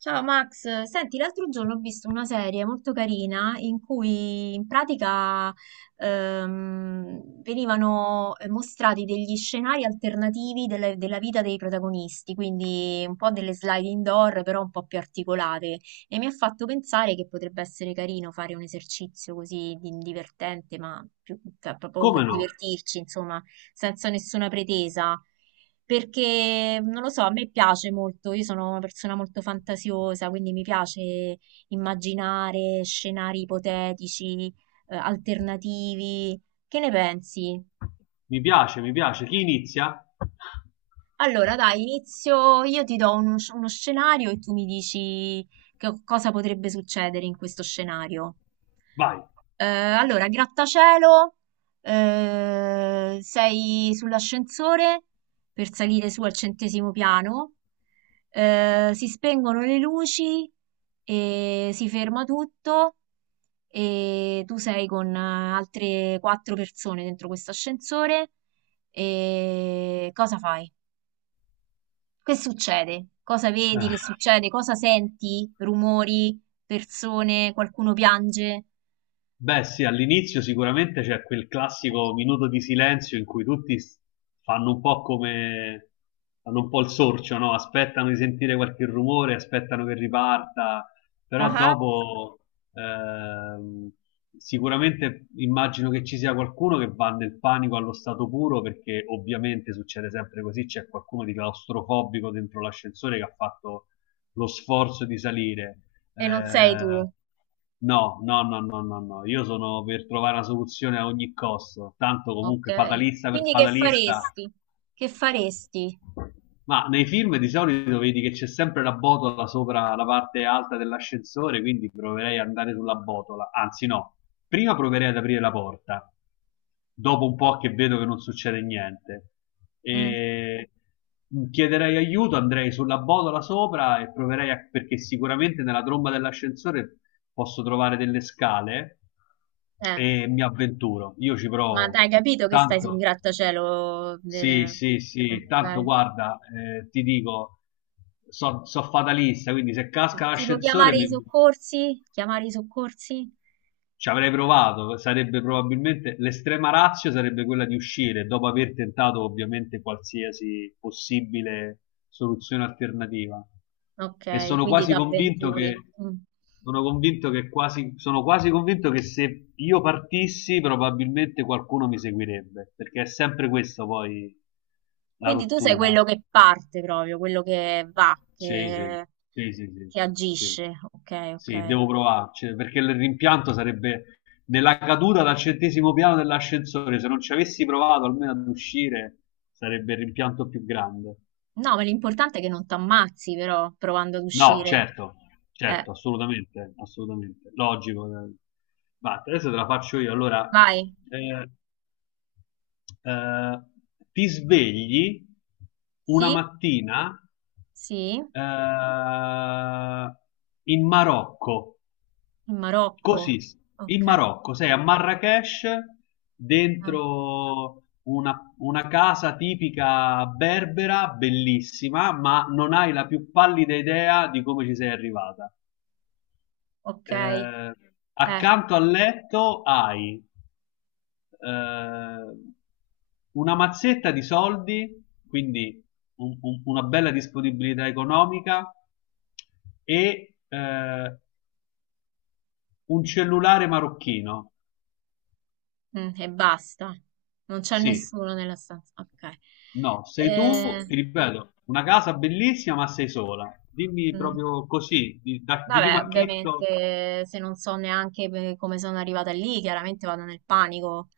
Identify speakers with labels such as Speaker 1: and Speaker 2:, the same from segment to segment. Speaker 1: Ciao Max, senti, l'altro giorno ho visto una serie molto carina in cui in pratica venivano mostrati degli scenari alternativi della vita dei protagonisti, quindi un po' delle slide indoor, però un po' più articolate. E mi ha fatto pensare che potrebbe essere carino fare un esercizio così divertente, ma più, cioè, proprio per
Speaker 2: Come no,
Speaker 1: divertirci, insomma, senza nessuna pretesa, perché non lo so, a me piace molto, io sono una persona molto fantasiosa, quindi mi piace immaginare scenari ipotetici, alternativi. Che ne pensi?
Speaker 2: mi piace, chi inizia?
Speaker 1: Allora, dai, inizio, io ti do uno, uno scenario e tu mi dici che cosa potrebbe succedere in questo scenario.
Speaker 2: Vai!
Speaker 1: Allora, grattacielo, sei sull'ascensore per salire su al centesimo piano, si spengono le luci e si ferma tutto e tu sei con altre quattro persone dentro questo ascensore e cosa fai? Che succede? Cosa vedi? Che
Speaker 2: Eh,
Speaker 1: succede? Cosa senti? Rumori, persone, qualcuno piange?
Speaker 2: Beh, sì, all'inizio sicuramente c'è quel classico minuto di silenzio in cui fanno un po' come fanno un po' il sorcio, no? Aspettano di sentire qualche rumore, aspettano che riparta, però
Speaker 1: Ah.
Speaker 2: dopo ehm, sicuramente immagino che ci sia qualcuno che va nel panico allo stato puro perché ovviamente succede sempre così, c'è qualcuno di claustrofobico dentro l'ascensore che ha fatto lo sforzo di salire.
Speaker 1: E non sei tu.
Speaker 2: eh, no, no, no, no, no, no. Io sono per trovare una soluzione a ogni costo. Tanto
Speaker 1: Ok.
Speaker 2: comunque fatalista per
Speaker 1: Quindi che
Speaker 2: fatalista.
Speaker 1: faresti? Che faresti?
Speaker 2: Ma nei film di solito vedi che c'è sempre la botola sopra la parte alta dell'ascensore, quindi proverei ad andare sulla botola. Anzi, no, prima proverei ad aprire la porta dopo un po' che vedo che non succede niente.
Speaker 1: Mm.
Speaker 2: E chiederei aiuto, andrei sulla botola sopra e proverei a, perché sicuramente nella tromba dell'ascensore posso trovare delle scale
Speaker 1: Eh,
Speaker 2: e mi avventuro. Io ci
Speaker 1: ma
Speaker 2: provo.
Speaker 1: hai capito che stai su un
Speaker 2: Tanto,
Speaker 1: grattacielo?
Speaker 2: sì, sì, sì, tanto
Speaker 1: Ok.
Speaker 2: guarda, ti dico, so, so fatalista, quindi se casca
Speaker 1: Tipo
Speaker 2: l'ascensore
Speaker 1: chiamare i
Speaker 2: mi...
Speaker 1: soccorsi? Chiamare i soccorsi?
Speaker 2: Ci avrei provato, sarebbe probabilmente l'estrema ratio sarebbe quella di uscire dopo aver tentato ovviamente qualsiasi possibile soluzione alternativa. E
Speaker 1: Ok,
Speaker 2: sono
Speaker 1: quindi ti
Speaker 2: quasi convinto che
Speaker 1: avventuri. Mm.
Speaker 2: sono convinto che quasi sono quasi convinto che se io partissi probabilmente qualcuno mi seguirebbe, perché è sempre questa poi la
Speaker 1: Quindi tu sei
Speaker 2: rottura.
Speaker 1: quello che parte proprio, quello che va,
Speaker 2: Sì, sì, sì, sì, sì,
Speaker 1: che
Speaker 2: sì,
Speaker 1: agisce. Ok,
Speaker 2: sì,
Speaker 1: ok.
Speaker 2: devo provarci, perché il rimpianto sarebbe della caduta dal centesimo piano dell'ascensore, se non ci avessi provato almeno ad uscire, sarebbe il rimpianto più grande.
Speaker 1: No, ma l'importante è che non ti ammazzi, però, provando ad
Speaker 2: No,
Speaker 1: uscire.
Speaker 2: certo,
Speaker 1: Eh,
Speaker 2: certo, assolutamente, assolutamente, logico. Ma adesso te la faccio io, allora,
Speaker 1: vai.
Speaker 2: eh, eh, ti svegli una
Speaker 1: Sì?
Speaker 2: mattina
Speaker 1: Sì? In
Speaker 2: eh, in Marocco.
Speaker 1: Marocco.
Speaker 2: Così, in
Speaker 1: Ok,
Speaker 2: Marocco, sei a Marrakech, dentro una casa tipica berbera, bellissima, ma non hai la più pallida idea di come ci sei arrivata.
Speaker 1: ok.
Speaker 2: Eh, accanto al letto hai eh, una mazzetta di soldi, quindi una bella disponibilità economica e un cellulare marocchino.
Speaker 1: Mm, e basta. Non c'è
Speaker 2: Sì,
Speaker 1: nessuno nella stanza. Ok.
Speaker 2: no, sei tu,
Speaker 1: Eh,
Speaker 2: ti ripeto, una casa bellissima, ma sei sola. Dimmi
Speaker 1: mm.
Speaker 2: proprio così, di primo
Speaker 1: Vabbè,
Speaker 2: acchitto,
Speaker 1: ovviamente se non so neanche come sono arrivata lì, chiaramente vado nel panico,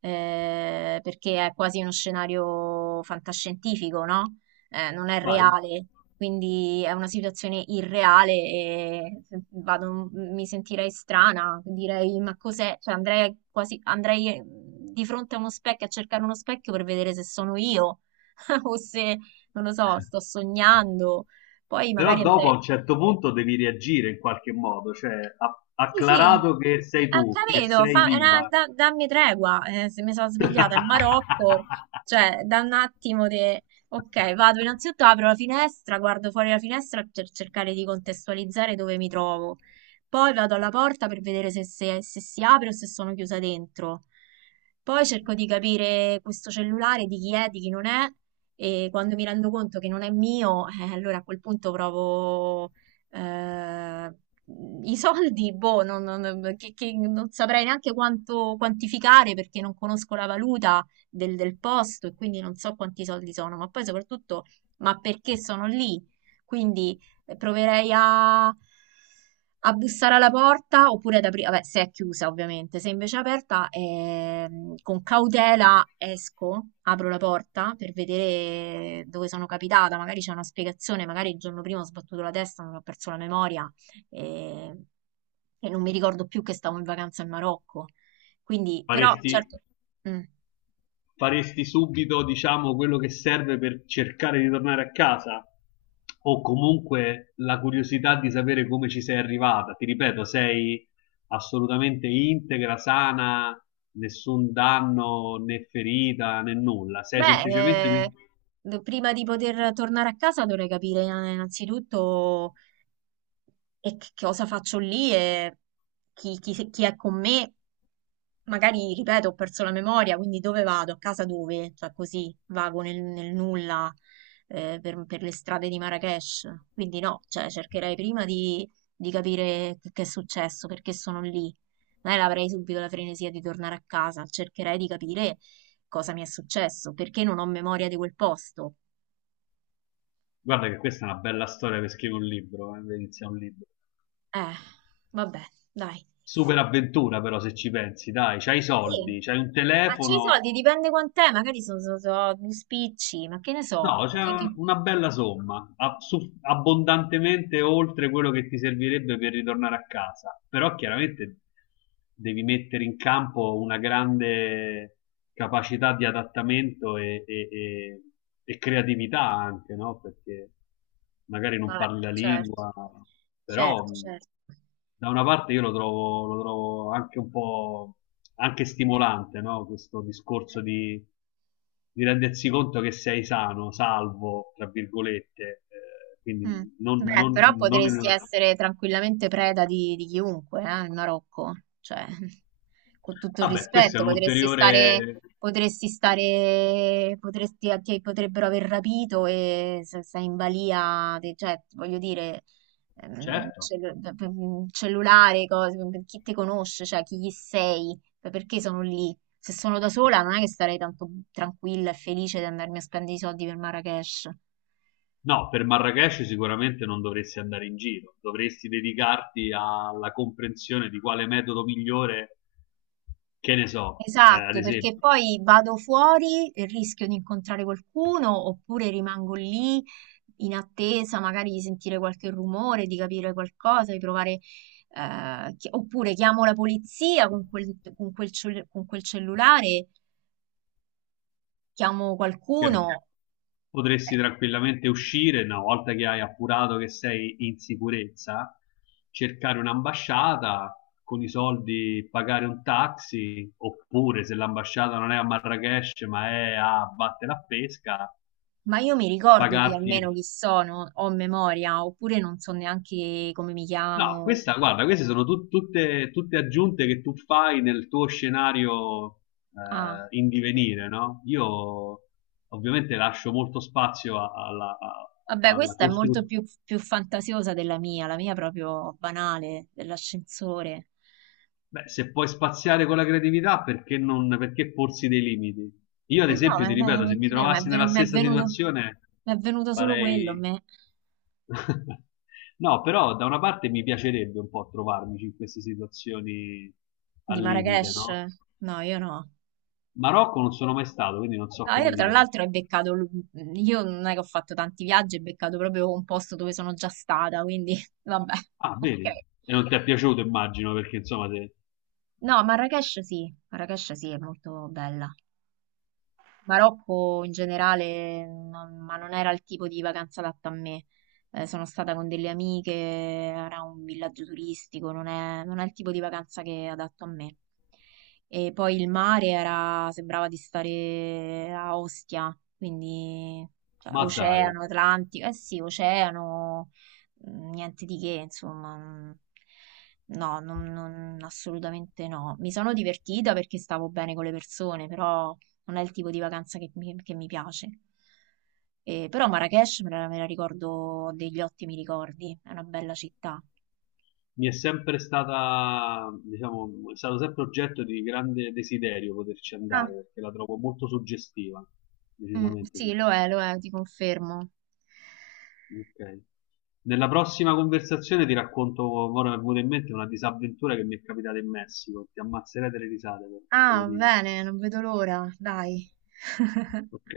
Speaker 1: perché è quasi uno scenario fantascientifico, no? Non è
Speaker 2: vai.
Speaker 1: reale, quindi è una situazione irreale e mi sentirei strana, direi, ma cos'è? Cioè, andrei quasi, andrei di fronte a uno specchio, a cercare uno specchio per vedere se sono io, o se, non lo so, sto sognando. Poi
Speaker 2: Però
Speaker 1: magari
Speaker 2: dopo
Speaker 1: andrei.
Speaker 2: a un certo punto devi reagire in qualche modo, cioè,
Speaker 1: Sì, sì,
Speaker 2: acclarato che sei
Speaker 1: ho
Speaker 2: tu, che
Speaker 1: capito,
Speaker 2: sei viva.
Speaker 1: dammi tregua, se mi sono svegliata in Marocco, cioè da un attimo di... Ok, vado innanzitutto, apro la finestra, guardo fuori la finestra per cercare di contestualizzare dove mi trovo, poi vado alla porta per vedere se, se si apre o se sono chiusa dentro, poi cerco di capire questo cellulare di chi è, di chi non è, e quando mi rendo conto che non è mio, allora a quel punto provo... eh, i soldi, boh, che non saprei neanche quanto quantificare perché non conosco la valuta del posto e quindi non so quanti soldi sono, ma poi soprattutto, ma perché sono lì? Quindi proverei a, a bussare alla porta oppure ad aprire, vabbè, se è chiusa ovviamente, se invece è aperta, con cautela esco, apro la porta per vedere dove sono capitata, magari c'è una spiegazione, magari il giorno prima ho sbattuto la testa, non ho perso la memoria e, e non mi ricordo più che stavo in vacanza in Marocco. Quindi, però,
Speaker 2: Faresti
Speaker 1: certo, mm.
Speaker 2: faresti subito, diciamo, quello che serve per cercare di tornare a casa? O comunque la curiosità di sapere come ci sei arrivata? Ti ripeto, sei assolutamente integra, sana, nessun danno né ferita né nulla. Sei
Speaker 1: Beh,
Speaker 2: semplicemente.
Speaker 1: prima di poter tornare a casa dovrei capire innanzitutto che cosa faccio lì e chi, chi è con me, magari, ripeto, ho perso la memoria, quindi dove vado? A casa dove? Cioè così vago nel nulla per le strade di Marrakesh. Quindi no, cioè cercherei prima di capire che è successo, perché sono lì. Non è che avrei subito la frenesia di tornare a casa, cercherei di capire cosa mi è successo, perché non ho memoria di quel posto.
Speaker 2: Guarda che questa è una bella storia per scrivere un libro, per iniziare un libro.
Speaker 1: Eh, vabbè, dai.
Speaker 2: Super avventura, però, se ci pensi, dai, c'hai i
Speaker 1: Sì,
Speaker 2: soldi, c'hai un
Speaker 1: ma c'hai i
Speaker 2: telefono.
Speaker 1: soldi, dipende quant'è, magari sono due spicci, ma che ne so.
Speaker 2: No,
Speaker 1: Ma
Speaker 2: una bella somma, abbondantemente oltre quello che ti servirebbe per ritornare a casa, però chiaramente devi mettere in campo una grande capacità di adattamento e e creatività anche, no? Perché magari non
Speaker 1: vabbè,
Speaker 2: parli la
Speaker 1: certo,
Speaker 2: lingua, però
Speaker 1: certo, certo.
Speaker 2: da una parte io lo trovo anche un po' anche stimolante, no? Questo discorso di rendersi conto che sei sano, salvo, tra virgolette, quindi
Speaker 1: Mm.
Speaker 2: non,
Speaker 1: Beh,
Speaker 2: non-
Speaker 1: però
Speaker 2: non in
Speaker 1: potresti
Speaker 2: una...
Speaker 1: essere tranquillamente preda di chiunque, in Marocco. Cioè, con tutto il
Speaker 2: Vabbè, questo è
Speaker 1: rispetto,
Speaker 2: un
Speaker 1: potresti stare,
Speaker 2: ulteriore...
Speaker 1: potresti stare, potresti, ti potrebbero aver rapito e se sei in balia, cioè, voglio dire, ehm,
Speaker 2: Certo.
Speaker 1: cellu- cellulare, cose, chi ti conosce, cioè, chi gli sei, perché sono lì. Se sono da sola non è che sarei tanto tranquilla e felice di andarmi a spendere i soldi per Marrakesh.
Speaker 2: No, per Marrakesh sicuramente non dovresti andare in giro, dovresti dedicarti alla comprensione di quale metodo migliore, che ne so, ad
Speaker 1: Esatto, perché
Speaker 2: esempio.
Speaker 1: poi vado fuori e rischio di incontrare qualcuno oppure rimango lì in attesa magari di sentire qualche rumore, di capire qualcosa, di provare, oppure chiamo la polizia con quel, con quel cellulare, chiamo
Speaker 2: Perché
Speaker 1: qualcuno,
Speaker 2: no?
Speaker 1: eh,
Speaker 2: Potresti tranquillamente uscire, una volta che hai appurato che sei in sicurezza, cercare un'ambasciata, con i soldi pagare un taxi, oppure se l'ambasciata non è a Marrakech ma è a Batte la Pesca,
Speaker 1: ma io mi ricordo chi,
Speaker 2: pagarti.
Speaker 1: almeno chi sono, ho memoria, oppure non so neanche come mi
Speaker 2: No,
Speaker 1: chiamo.
Speaker 2: questa, guarda, queste sono tutte, tutte aggiunte che tu fai nel tuo scenario
Speaker 1: Ah.
Speaker 2: in divenire, no? Io ovviamente lascio molto spazio alla,
Speaker 1: Vabbè,
Speaker 2: alla
Speaker 1: questa è molto
Speaker 2: costruzione.
Speaker 1: più, più fantasiosa della mia, la mia è proprio banale, dell'ascensore.
Speaker 2: Beh, se puoi spaziare con la creatività, perché non, perché porsi dei limiti? Io, ad
Speaker 1: Eh no,
Speaker 2: esempio, ti ripeto, se mi
Speaker 1: capito,
Speaker 2: trovassi nella stessa situazione,
Speaker 1: mi è venuto solo quello, a
Speaker 2: farei...
Speaker 1: me,
Speaker 2: No, però da una parte mi piacerebbe un po' trovarmi in queste situazioni
Speaker 1: di
Speaker 2: al limite,
Speaker 1: Marrakesh.
Speaker 2: no?
Speaker 1: No, io no.
Speaker 2: Marocco non sono mai stato, quindi non so
Speaker 1: No, io
Speaker 2: come
Speaker 1: tra
Speaker 2: sia.
Speaker 1: l'altro ho beccato, io non è che ho fatto tanti viaggi, ho beccato proprio un posto dove sono già stata, quindi vabbè,
Speaker 2: Ah,
Speaker 1: ok.
Speaker 2: vedi? E non ti è piaciuto, immagino, perché insomma te...
Speaker 1: No, Marrakesh sì, è molto bella. Marocco in generale, ma non era il tipo di vacanza adatta a me. Sono stata con delle amiche, era un villaggio turistico, non è il tipo di vacanza che è adatto a me. E poi il mare era, sembrava di stare a Ostia, quindi cioè,
Speaker 2: Ma dai,
Speaker 1: oceano, Atlantico, eh sì, oceano, mm, niente di che, insomma. Mm. No, assolutamente no. Mi sono divertita perché stavo bene con le persone, però non è il tipo di vacanza che mi piace. Però Marrakech me la ricordo, ho degli ottimi ricordi, è una bella città.
Speaker 2: mi è sempre stata, diciamo, è stato sempre oggetto di grande desiderio poterci
Speaker 1: Ah,
Speaker 2: andare, perché la trovo molto suggestiva,
Speaker 1: mm,
Speaker 2: decisamente
Speaker 1: sì,
Speaker 2: suggestiva.
Speaker 1: lo è, ti confermo.
Speaker 2: Ok. Nella prossima conversazione ti racconto, ora mi è venuta in mente una disavventura che mi è capitata in Messico, ti ammazzerete le risate, te lo
Speaker 1: Ah,
Speaker 2: dico.
Speaker 1: bene, non vedo l'ora, dai.
Speaker 2: Ok.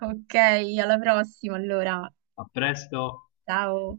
Speaker 1: Ok, alla prossima allora.
Speaker 2: A presto.
Speaker 1: Ciao.